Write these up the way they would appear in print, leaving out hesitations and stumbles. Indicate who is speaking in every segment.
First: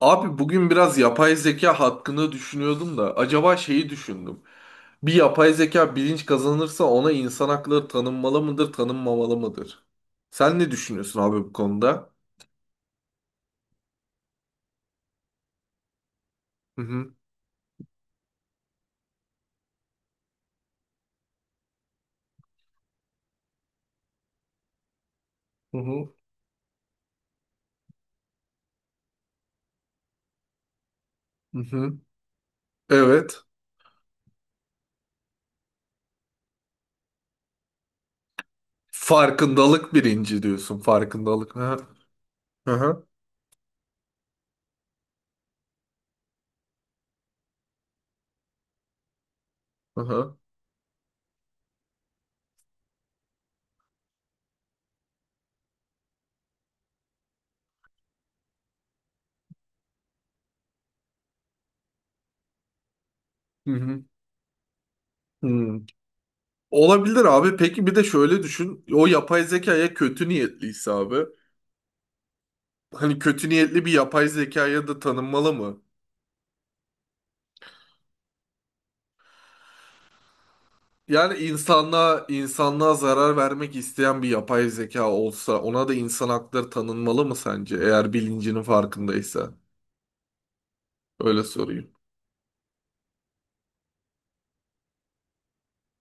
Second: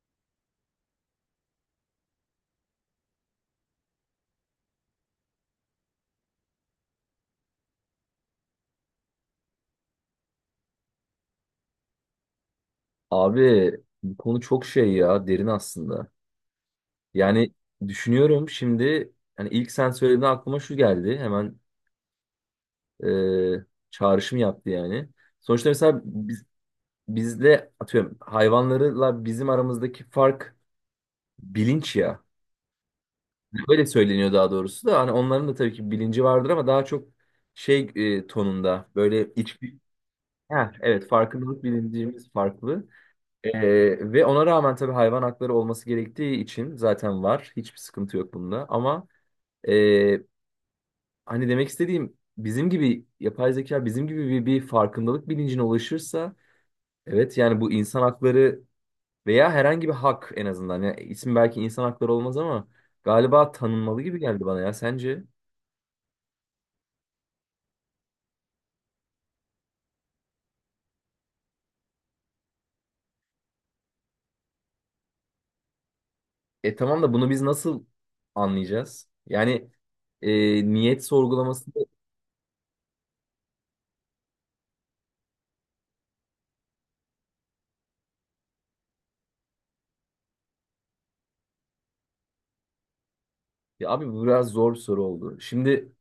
Speaker 1: Abi bugün biraz yapay zeka hakkında düşünüyordum da acaba şeyi düşündüm. Bir yapay zeka bilinç kazanırsa ona insan hakları tanınmalı mıdır, tanınmamalı mıdır? Sen ne düşünüyorsun abi bu konuda?
Speaker 2: Abi bu konu çok şey ya derin aslında.
Speaker 1: Hı hı,
Speaker 2: Yani düşünüyorum şimdi hani ilk sen söylediğinde aklıma şu geldi. Hemen e, çağrışım yaptı yani. Sonuçta
Speaker 1: hı
Speaker 2: mesela
Speaker 1: hı.
Speaker 2: biz, bizle atıyorum hayvanlarla bizim aramızdaki fark
Speaker 1: hı hı.
Speaker 2: bilinç ya.
Speaker 1: Evet.
Speaker 2: Öyle söyleniyor daha doğrusu da hani onların da tabii ki bilinci vardır ama daha çok şey tonunda böyle iç.
Speaker 1: Farkındalık birinci
Speaker 2: Heh,
Speaker 1: diyorsun.
Speaker 2: evet
Speaker 1: Farkındalık. Hı
Speaker 2: farkındalık
Speaker 1: hı,
Speaker 2: bilincimiz
Speaker 1: hı
Speaker 2: farklı.
Speaker 1: hı,
Speaker 2: Ve ona rağmen tabii hayvan hakları olması gerektiği için zaten var. Hiçbir sıkıntı yok bunda. Ama e,
Speaker 1: hı hı.
Speaker 2: hani demek istediğim bizim gibi yapay zeka bizim gibi bir farkındalık bilincine ulaşırsa evet yani bu insan hakları veya herhangi bir hak en azından. Yani isim belki insan hakları olmaz ama galiba
Speaker 1: Hı
Speaker 2: tanınmalı
Speaker 1: hı.
Speaker 2: gibi geldi bana ya sence?
Speaker 1: Hı. Olabilir abi. Peki bir de şöyle düşün. O yapay zekaya kötü niyetliyse abi. Hani kötü niyetli bir yapay zekaya da tanınmalı mı?
Speaker 2: E tamam da bunu biz nasıl anlayacağız? Yani e, niyet
Speaker 1: Yani
Speaker 2: sorgulaması.
Speaker 1: insanlığa zarar vermek isteyen bir yapay zeka olsa ona da insan hakları tanınmalı mı sence? Eğer bilincinin farkındaysa. Öyle sorayım.
Speaker 2: Ya abi bu biraz zor bir soru oldu. Şimdi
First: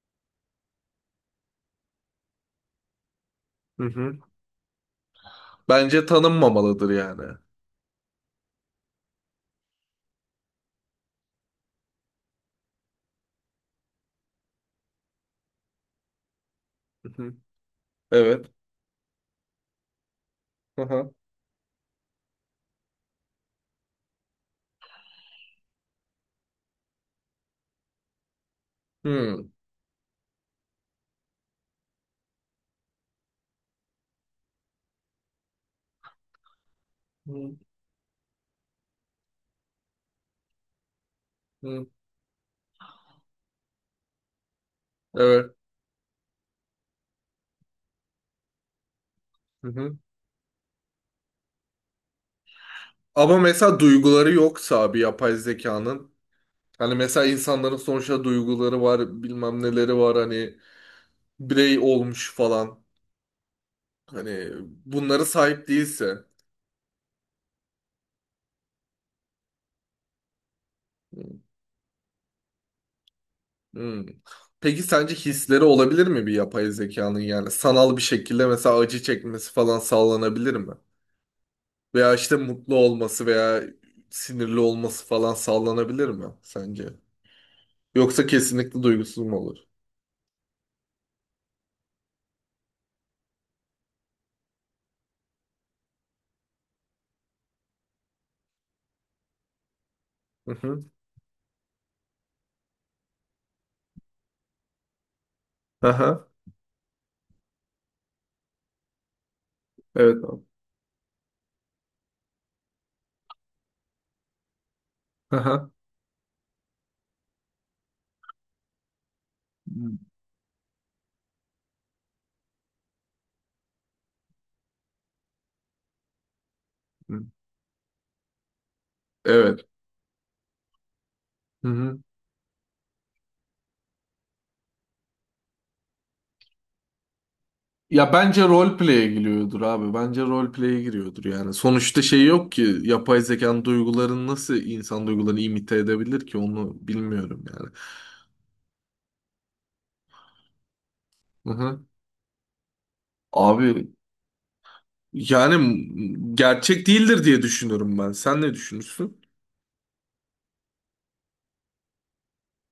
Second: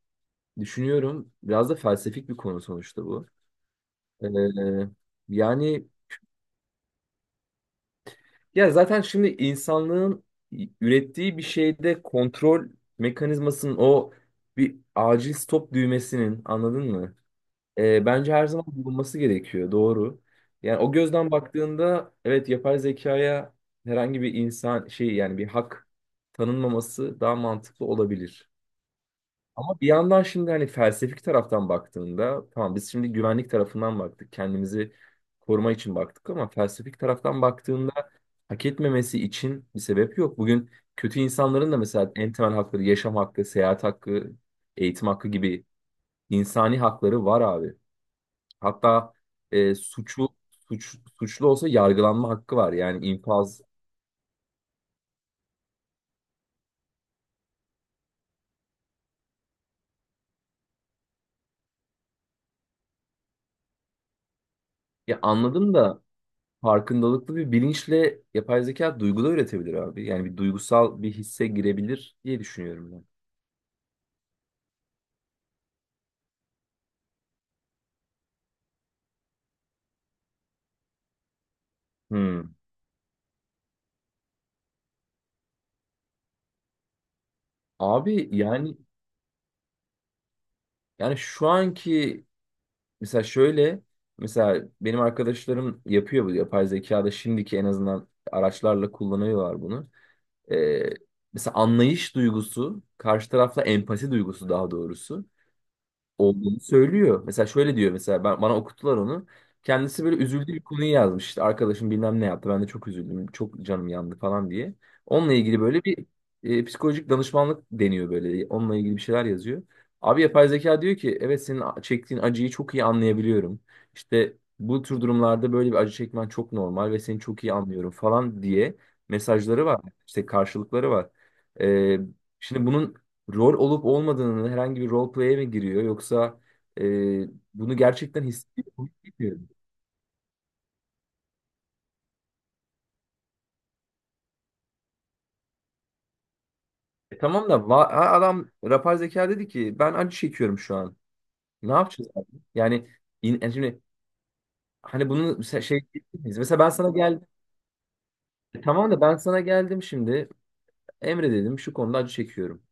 Speaker 2: düşünüyorum. Biraz da felsefik bir konu sonuçta bu.
Speaker 1: Hı hı.
Speaker 2: Ee, Yani
Speaker 1: Bence tanınmamalıdır yani.
Speaker 2: ya zaten şimdi insanlığın ürettiği bir şeyde kontrol mekanizmasının o bir acil stop düğmesinin anladın
Speaker 1: Hı
Speaker 2: mı?
Speaker 1: hı.
Speaker 2: Bence
Speaker 1: Evet.
Speaker 2: her zaman bulunması gerekiyor. Doğru. Yani
Speaker 1: Hı
Speaker 2: o
Speaker 1: hı.
Speaker 2: gözden baktığında evet yapay zekaya herhangi bir insan şey yani bir hak tanınmaması daha mantıklı olabilir.
Speaker 1: Hı.
Speaker 2: Ama bir yandan şimdi hani felsefik taraftan baktığında tamam biz şimdi güvenlik tarafından baktık. Kendimizi koruma için baktık ama felsefik taraftan
Speaker 1: Hı
Speaker 2: baktığında hak etmemesi için bir sebep yok. Bugün kötü insanların da
Speaker 1: hı.
Speaker 2: mesela en temel hakları yaşam hakkı, seyahat hakkı, eğitim hakkı
Speaker 1: Evet.
Speaker 2: gibi insani hakları var abi. Hatta
Speaker 1: Hı
Speaker 2: e,
Speaker 1: hı.
Speaker 2: suçu suçlu olsa yargılanma hakkı var. Yani
Speaker 1: Ama
Speaker 2: infaz.
Speaker 1: mesela duyguları yoksa bir yapay zekanın, hani mesela insanların sonuçta duyguları var, bilmem neleri var, hani birey olmuş falan. Hani
Speaker 2: Ya
Speaker 1: bunları sahip
Speaker 2: anladım da
Speaker 1: değilse.
Speaker 2: farkındalıklı bir bilinçle yapay zeka duygu da üretebilir abi. Yani bir duygusal bir hisse girebilir diye düşünüyorum ben.
Speaker 1: Hmm. Peki sence hisleri olabilir mi bir yapay zekanın, yani sanal bir şekilde mesela acı çekmesi falan sağlanabilir mi? Veya işte
Speaker 2: Hmm.
Speaker 1: mutlu olması veya sinirli olması falan sağlanabilir mi sence? Yoksa
Speaker 2: Abi yani
Speaker 1: kesinlikle duygusuz mu olur?
Speaker 2: yani şu anki, mesela şöyle, mesela benim arkadaşlarım yapıyor bu yapay zekada şimdiki en azından araçlarla kullanıyorlar bunu.
Speaker 1: Hı
Speaker 2: Ee,
Speaker 1: hı.
Speaker 2: Mesela anlayış duygusu, karşı tarafla empati duygusu daha doğrusu
Speaker 1: Aha.
Speaker 2: olduğunu söylüyor. Mesela şöyle diyor, mesela ben, bana okuttular onu. Kendisi böyle
Speaker 1: Evet abi.
Speaker 2: üzüldüğü bir konuyu yazmış. İşte arkadaşım bilmem ne yaptı. Ben de çok üzüldüm. Çok canım yandı falan diye. Onunla ilgili
Speaker 1: Aha.
Speaker 2: böyle bir psikolojik danışmanlık deniyor böyle. Onunla ilgili bir şeyler yazıyor.
Speaker 1: Hı hı.
Speaker 2: Abi yapay zeka diyor ki evet senin çektiğin acıyı çok iyi anlayabiliyorum. İşte bu tür durumlarda böyle bir acı çekmen çok normal ve seni
Speaker 1: Hmm.
Speaker 2: çok iyi anlıyorum falan diye
Speaker 1: Evet.
Speaker 2: mesajları var. İşte karşılıkları var.
Speaker 1: Hı
Speaker 2: E,
Speaker 1: hı.
Speaker 2: Şimdi bunun rol olup olmadığını, herhangi bir role play'e mi giriyor yoksa e, bunu
Speaker 1: Ya
Speaker 2: gerçekten
Speaker 1: bence
Speaker 2: hissediyor mu?
Speaker 1: roleplay'e
Speaker 2: Bilmiyorum.
Speaker 1: giriyordur abi. Bence roleplay'e giriyordur yani. Sonuçta şey yok ki, yapay zekanın duygularını nasıl insan duygularını imite edebilir ki, onu
Speaker 2: E,
Speaker 1: bilmiyorum
Speaker 2: tamam
Speaker 1: yani.
Speaker 2: da ha, adam yapay zeka dedi ki ben acı çekiyorum şu an.
Speaker 1: Hı
Speaker 2: Ne
Speaker 1: hı.
Speaker 2: yapacağız abi? Yani yani şimdi
Speaker 1: Abi
Speaker 2: hani bunu mesela şey
Speaker 1: yani
Speaker 2: diyebiliriz. Mesela ben
Speaker 1: gerçek
Speaker 2: sana
Speaker 1: değildir
Speaker 2: geldim.
Speaker 1: diye düşünüyorum ben. Sen ne
Speaker 2: E, tamam da ben
Speaker 1: düşünürsün?
Speaker 2: sana geldim şimdi, Emre dedim şu konuda acı çekiyorum.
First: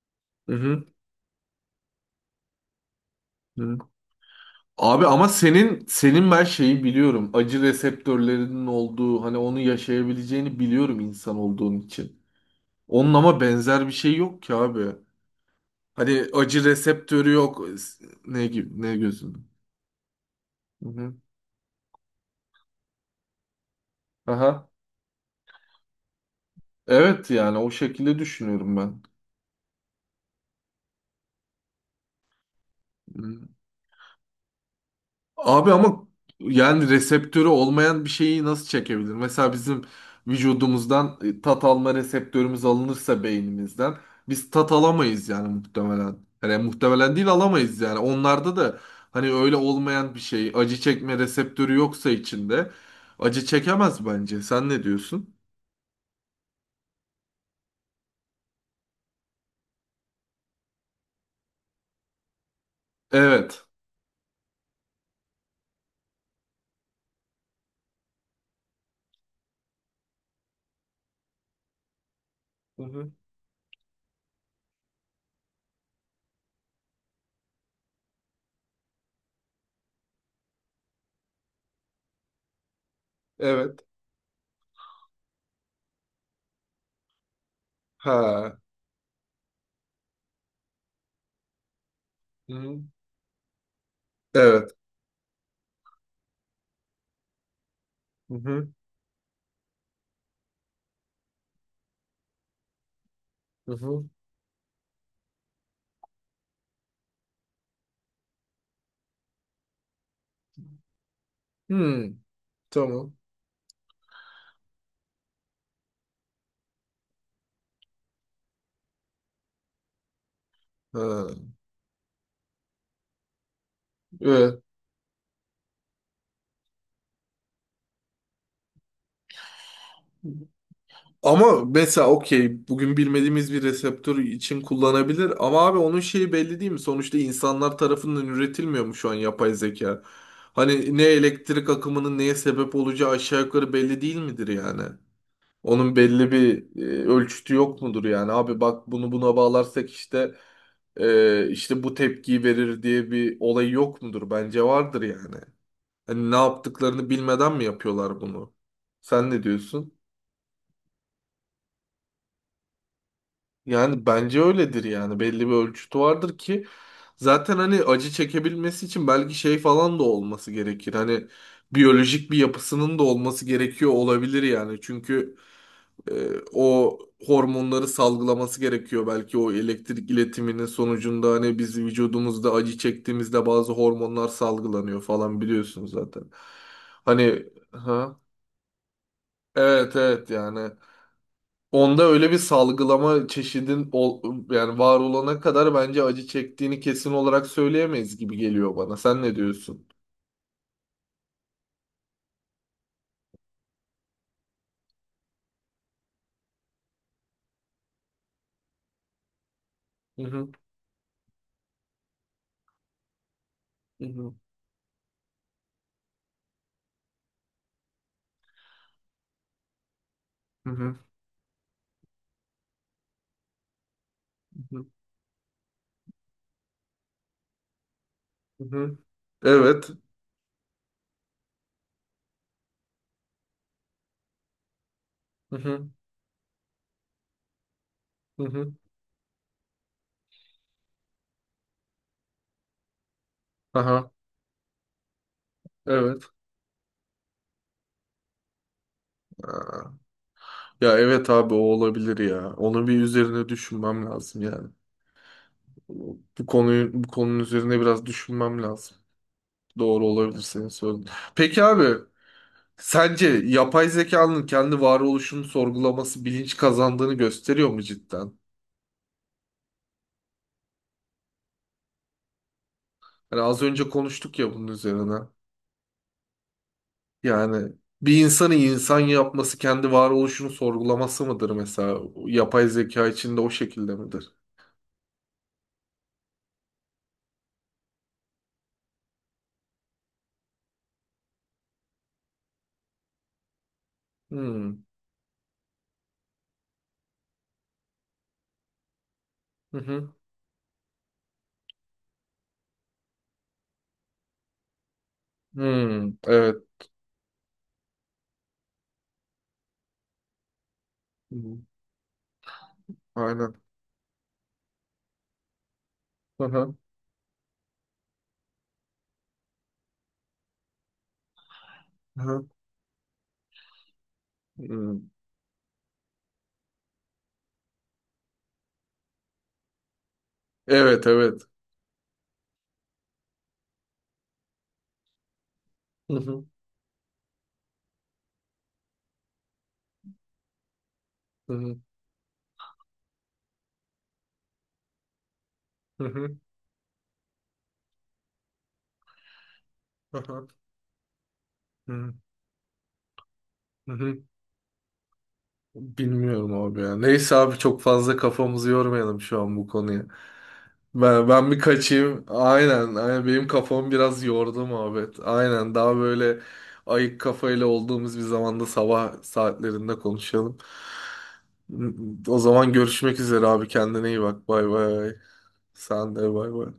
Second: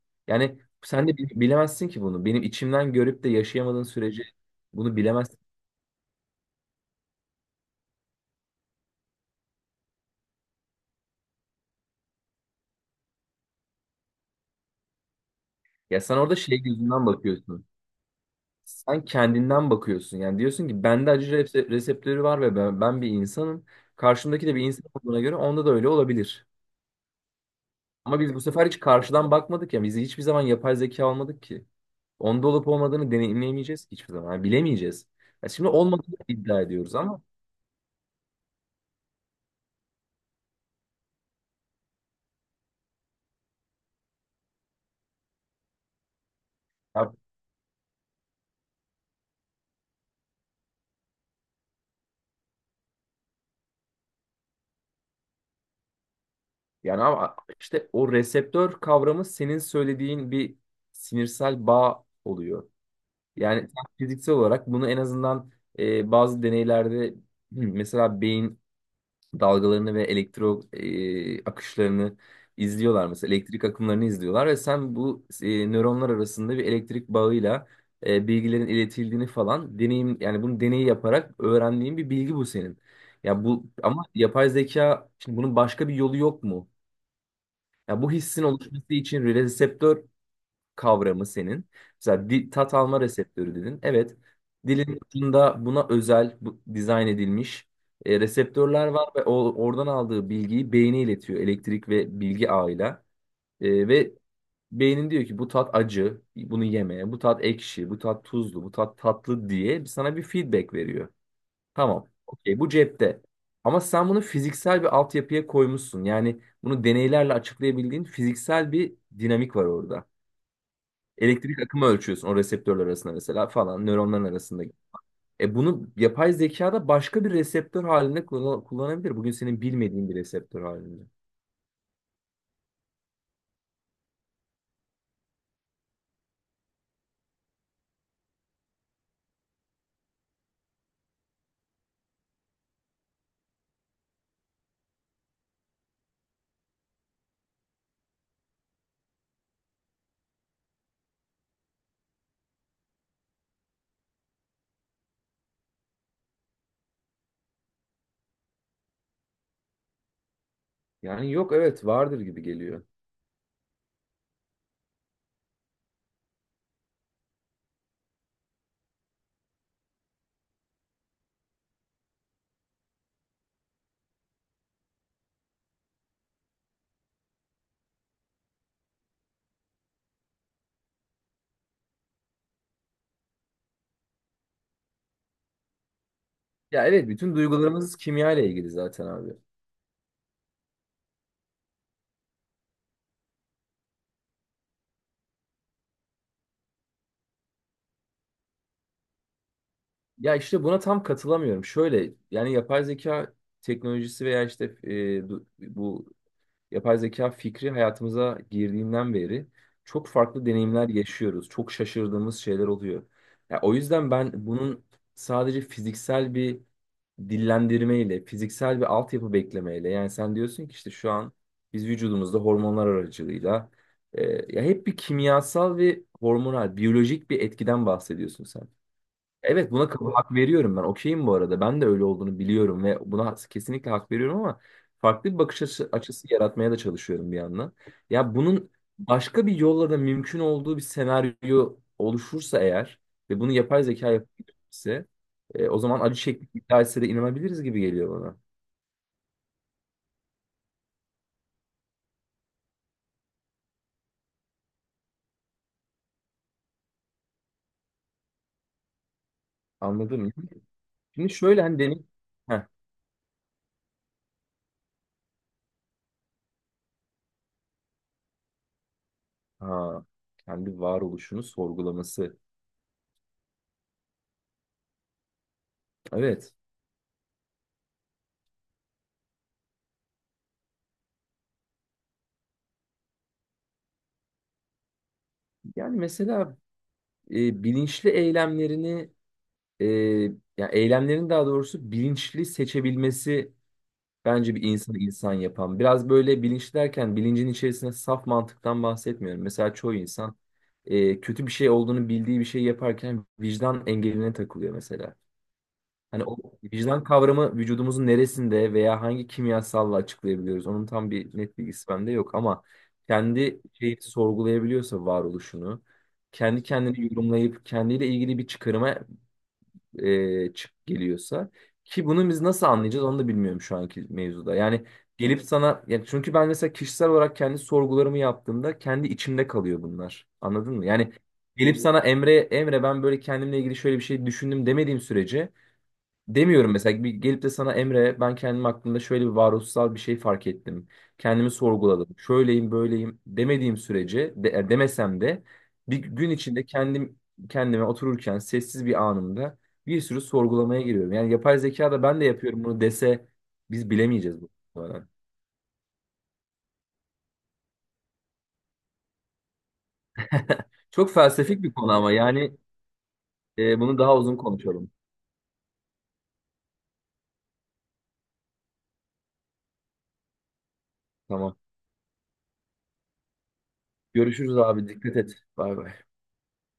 Speaker 1: Hı
Speaker 2: Yani
Speaker 1: hı.
Speaker 2: sen de bilemezsin ki bunu. Benim içimden görüp de
Speaker 1: hı.
Speaker 2: yaşayamadığın sürece bunu
Speaker 1: Abi ama
Speaker 2: bilemezsin.
Speaker 1: senin ben şeyi biliyorum. Acı reseptörlerinin olduğu, hani onu yaşayabileceğini biliyorum insan olduğun için. Onun ama benzer bir şey yok ki abi.
Speaker 2: Ya sen
Speaker 1: Hani
Speaker 2: orada şey
Speaker 1: acı
Speaker 2: gözünden
Speaker 1: reseptörü yok.
Speaker 2: bakıyorsun,
Speaker 1: Ne gibi, ne
Speaker 2: sen
Speaker 1: gözünde.
Speaker 2: kendinden bakıyorsun. Yani diyorsun ki
Speaker 1: Hı
Speaker 2: bende
Speaker 1: hı.
Speaker 2: acı reseptörü var ve ben bir insanım. Karşımdaki de bir
Speaker 1: Aha.
Speaker 2: insan olduğuna göre onda da öyle olabilir.
Speaker 1: Evet yani o şekilde
Speaker 2: Ama biz bu sefer
Speaker 1: düşünüyorum
Speaker 2: hiç karşıdan bakmadık ya. Biz hiçbir zaman yapay zeka almadık ki. Onda olup olmadığını
Speaker 1: ben.
Speaker 2: deneyimleyemeyeceğiz ki hiçbir zaman. Yani bilemeyeceğiz. Ya şimdi
Speaker 1: Abi ama
Speaker 2: olmadığını iddia
Speaker 1: yani
Speaker 2: ediyoruz ama
Speaker 1: reseptörü olmayan bir şeyi nasıl çekebilir? Mesela bizim vücudumuzdan tat alma reseptörümüz alınırsa beynimizden biz tat alamayız yani muhtemelen. Yani muhtemelen
Speaker 2: ya-
Speaker 1: değil, alamayız yani. Onlarda da hani öyle olmayan bir şey, acı çekme reseptörü yoksa içinde acı çekemez bence. Sen ne diyorsun?
Speaker 2: yani ama işte o reseptör kavramı senin söylediğin bir sinirsel bağ oluyor. Yani
Speaker 1: Evet.
Speaker 2: sen fiziksel olarak bunu en azından bazı deneylerde. Hı, mesela beyin dalgalarını ve elektro akışlarını
Speaker 1: Hı
Speaker 2: izliyorlar,
Speaker 1: hı.
Speaker 2: mesela elektrik akımlarını izliyorlar ve sen bu nöronlar arasında bir elektrik bağıyla bilgilerin iletildiğini falan deneyim, yani bunu deneyi yaparak öğrendiğin bir bilgi bu senin. Ya bu
Speaker 1: Evet.
Speaker 2: ama yapay zeka, şimdi bunun başka bir yolu yok mu? Ya bu hissin
Speaker 1: Ha.
Speaker 2: oluşması için reseptör kavramı senin. Mesela
Speaker 1: Hı
Speaker 2: tat
Speaker 1: hı.
Speaker 2: alma reseptörü dedin. Evet,
Speaker 1: Evet.
Speaker 2: dilin ucunda buna özel bu, dizayn edilmiş
Speaker 1: Hı hı.
Speaker 2: reseptörler var ve o, oradan aldığı bilgiyi beyne iletiyor elektrik ve bilgi ağıyla.
Speaker 1: Hı hı.
Speaker 2: Ve beynin diyor ki bu tat acı, bunu yeme, bu tat ekşi, bu tat tuzlu, bu tat tatlı diye sana bir feedback veriyor. Tamam,
Speaker 1: Hmm.
Speaker 2: okey bu
Speaker 1: Tamam.
Speaker 2: cepte. Ama sen bunu fiziksel bir altyapıya koymuşsun. Yani bunu deneylerle açıklayabildiğin fiziksel bir dinamik var orada.
Speaker 1: Ha.
Speaker 2: Elektrik akımı ölçüyorsun o reseptörler arasında mesela, falan nöronların
Speaker 1: Evet.
Speaker 2: arasında. E bunu yapay zekada başka bir reseptör halinde kullanabilir. Bugün senin bilmediğin bir reseptör halinde.
Speaker 1: Ama mesela okey, bugün bilmediğimiz bir reseptör için kullanabilir ama abi onun şeyi belli değil mi? Sonuçta insanlar tarafından üretilmiyor mu şu an yapay zeka? Hani ne elektrik akımının neye sebep olacağı aşağı yukarı belli değil midir yani? Onun belli bir ölçütü yok mudur yani? Abi bak, bunu buna bağlarsak işte işte bu tepkiyi verir diye bir olay yok mudur? Bence vardır yani. Hani ne yaptıklarını bilmeden mi yapıyorlar bunu? Sen ne diyorsun?
Speaker 2: Yani yok, evet vardır gibi geliyor.
Speaker 1: Yani bence öyledir yani, belli bir ölçütü vardır ki zaten, hani acı çekebilmesi için belki şey falan da olması gerekir. Hani biyolojik bir yapısının da olması gerekiyor olabilir yani. Çünkü e, o hormonları salgılaması gerekiyor belki o elektrik iletiminin sonucunda, hani biz vücudumuzda acı çektiğimizde bazı hormonlar salgılanıyor falan, biliyorsunuz zaten.
Speaker 2: Ya evet, bütün
Speaker 1: Hani
Speaker 2: duygularımız
Speaker 1: ha,
Speaker 2: kimya ile ilgili zaten abi.
Speaker 1: evet evet yani. Onda öyle bir salgılama yani var olana kadar bence acı çektiğini kesin olarak söyleyemeyiz gibi geliyor bana. Sen ne diyorsun?
Speaker 2: Ya işte buna tam katılamıyorum. Şöyle, yani yapay zeka teknolojisi veya işte bu yapay zeka fikri hayatımıza girdiğinden beri çok
Speaker 1: Hı
Speaker 2: farklı
Speaker 1: hı,
Speaker 2: deneyimler yaşıyoruz. Çok şaşırdığımız şeyler oluyor. Ya o
Speaker 1: hı
Speaker 2: yüzden ben
Speaker 1: hı,
Speaker 2: bunun sadece fiziksel bir dillendirmeyle, fiziksel bir altyapı beklemeyle, yani sen diyorsun
Speaker 1: hı
Speaker 2: ki işte
Speaker 1: hı,
Speaker 2: şu an biz vücudumuzda hormonlar aracılığıyla e, ya
Speaker 1: hı hı.
Speaker 2: hep bir kimyasal ve hormonal, biyolojik bir etkiden bahsediyorsun
Speaker 1: hı
Speaker 2: sen.
Speaker 1: hı.
Speaker 2: Evet buna
Speaker 1: Evet.
Speaker 2: hak veriyorum ben. Okeyim bu arada. Ben de öyle olduğunu biliyorum ve buna kesinlikle hak veriyorum ama farklı bir
Speaker 1: Hı
Speaker 2: bakış
Speaker 1: hı,
Speaker 2: açısı yaratmaya da çalışıyorum bir yandan. Ya
Speaker 1: hı
Speaker 2: bunun
Speaker 1: hı.
Speaker 2: başka bir yolla da mümkün olduğu bir senaryo oluşursa eğer ve bunu yapay
Speaker 1: Aha,
Speaker 2: zeka yapabilirse o zaman acı
Speaker 1: evet.
Speaker 2: çekmek iddia de inanabiliriz gibi geliyor bana.
Speaker 1: Ya evet abi, o olabilir ya. Onun bir üzerine düşünmem lazım yani. Bu konunun üzerine biraz düşünmem lazım. Doğru
Speaker 2: Anladın mı?
Speaker 1: olabilir senin söylediğin.
Speaker 2: Şimdi şöyle
Speaker 1: Peki
Speaker 2: hani
Speaker 1: abi,
Speaker 2: deney... Heh,
Speaker 1: sence yapay zekanın kendi varoluşunu sorgulaması bilinç kazandığını gösteriyor mu cidden?
Speaker 2: ha, kendi varoluşunu sorgulaması.
Speaker 1: Hani az önce konuştuk ya bunun üzerine.
Speaker 2: Evet.
Speaker 1: Yani bir insanı insan yapması kendi varoluşunu sorgulaması mıdır mesela? Yapay zeka içinde o şekilde midir?
Speaker 2: Yani mesela bilinçli eylemlerini e, ya eylemlerin daha doğrusu bilinçli seçebilmesi bence bir
Speaker 1: Hmm.
Speaker 2: insanı insan yapan. Biraz böyle bilinçli derken bilincin içerisine saf mantıktan bahsetmiyorum. Mesela
Speaker 1: Hı
Speaker 2: çoğu
Speaker 1: hı.
Speaker 2: insan kötü bir şey olduğunu bildiği bir şey yaparken vicdan engeline takılıyor mesela.
Speaker 1: Hmm.
Speaker 2: Hani o
Speaker 1: Evet.
Speaker 2: vicdan kavramı vücudumuzun neresinde veya hangi kimyasalla açıklayabiliyoruz? Onun tam
Speaker 1: Hı
Speaker 2: bir
Speaker 1: hı.
Speaker 2: net bilgisi bende yok ama
Speaker 1: Aynen.
Speaker 2: kendi şeyi sorgulayabiliyorsa varoluşunu,
Speaker 1: Hı
Speaker 2: kendi
Speaker 1: hı.
Speaker 2: kendini yorumlayıp kendiyle ilgili bir çıkarıma e, çık geliyorsa ki
Speaker 1: Hı
Speaker 2: bunu biz
Speaker 1: hı.
Speaker 2: nasıl anlayacağız onu da bilmiyorum şu anki mevzuda. Yani
Speaker 1: Hmm.
Speaker 2: gelip sana, yani çünkü ben mesela kişisel olarak kendi sorgularımı yaptığımda kendi içimde kalıyor bunlar. Anladın mı?
Speaker 1: Evet,
Speaker 2: Yani
Speaker 1: evet.
Speaker 2: gelip sana Emre, ben böyle kendimle ilgili şöyle bir şey düşündüm demediğim sürece
Speaker 1: Hı hı.
Speaker 2: demiyorum, mesela bir gelip de sana Emre ben kendim hakkında şöyle bir varoluşsal bir şey fark ettim. Kendimi
Speaker 1: Hı hı.
Speaker 2: sorguladım. Şöyleyim böyleyim demediğim sürece de, demesem de bir
Speaker 1: Hı
Speaker 2: gün
Speaker 1: hı.
Speaker 2: içinde kendim kendime otururken sessiz bir anımda bir sürü
Speaker 1: Hı
Speaker 2: sorgulamaya giriyorum. Yani yapay zeka da
Speaker 1: hı.
Speaker 2: ben de yapıyorum bunu dese biz
Speaker 1: Hı hı.
Speaker 2: bilemeyeceğiz bu arada.
Speaker 1: Bilmiyorum abi ya. Neyse abi, çok fazla kafamızı yormayalım şu an bu konuya.
Speaker 2: Çok
Speaker 1: Ben bir
Speaker 2: felsefik bir konu ama
Speaker 1: kaçayım.
Speaker 2: yani
Speaker 1: Aynen, aynen. Benim kafam
Speaker 2: bunu daha
Speaker 1: biraz
Speaker 2: uzun
Speaker 1: yordu
Speaker 2: konuşalım.
Speaker 1: muhabbet. Aynen. Daha böyle ayık kafayla olduğumuz bir zamanda, sabah saatlerinde konuşalım.
Speaker 2: Tamam.
Speaker 1: O zaman görüşmek üzere abi. Kendine iyi bak.
Speaker 2: Görüşürüz
Speaker 1: Bay
Speaker 2: abi,
Speaker 1: bay.
Speaker 2: dikkat et. Bay bay.
Speaker 1: Sen de bay bay.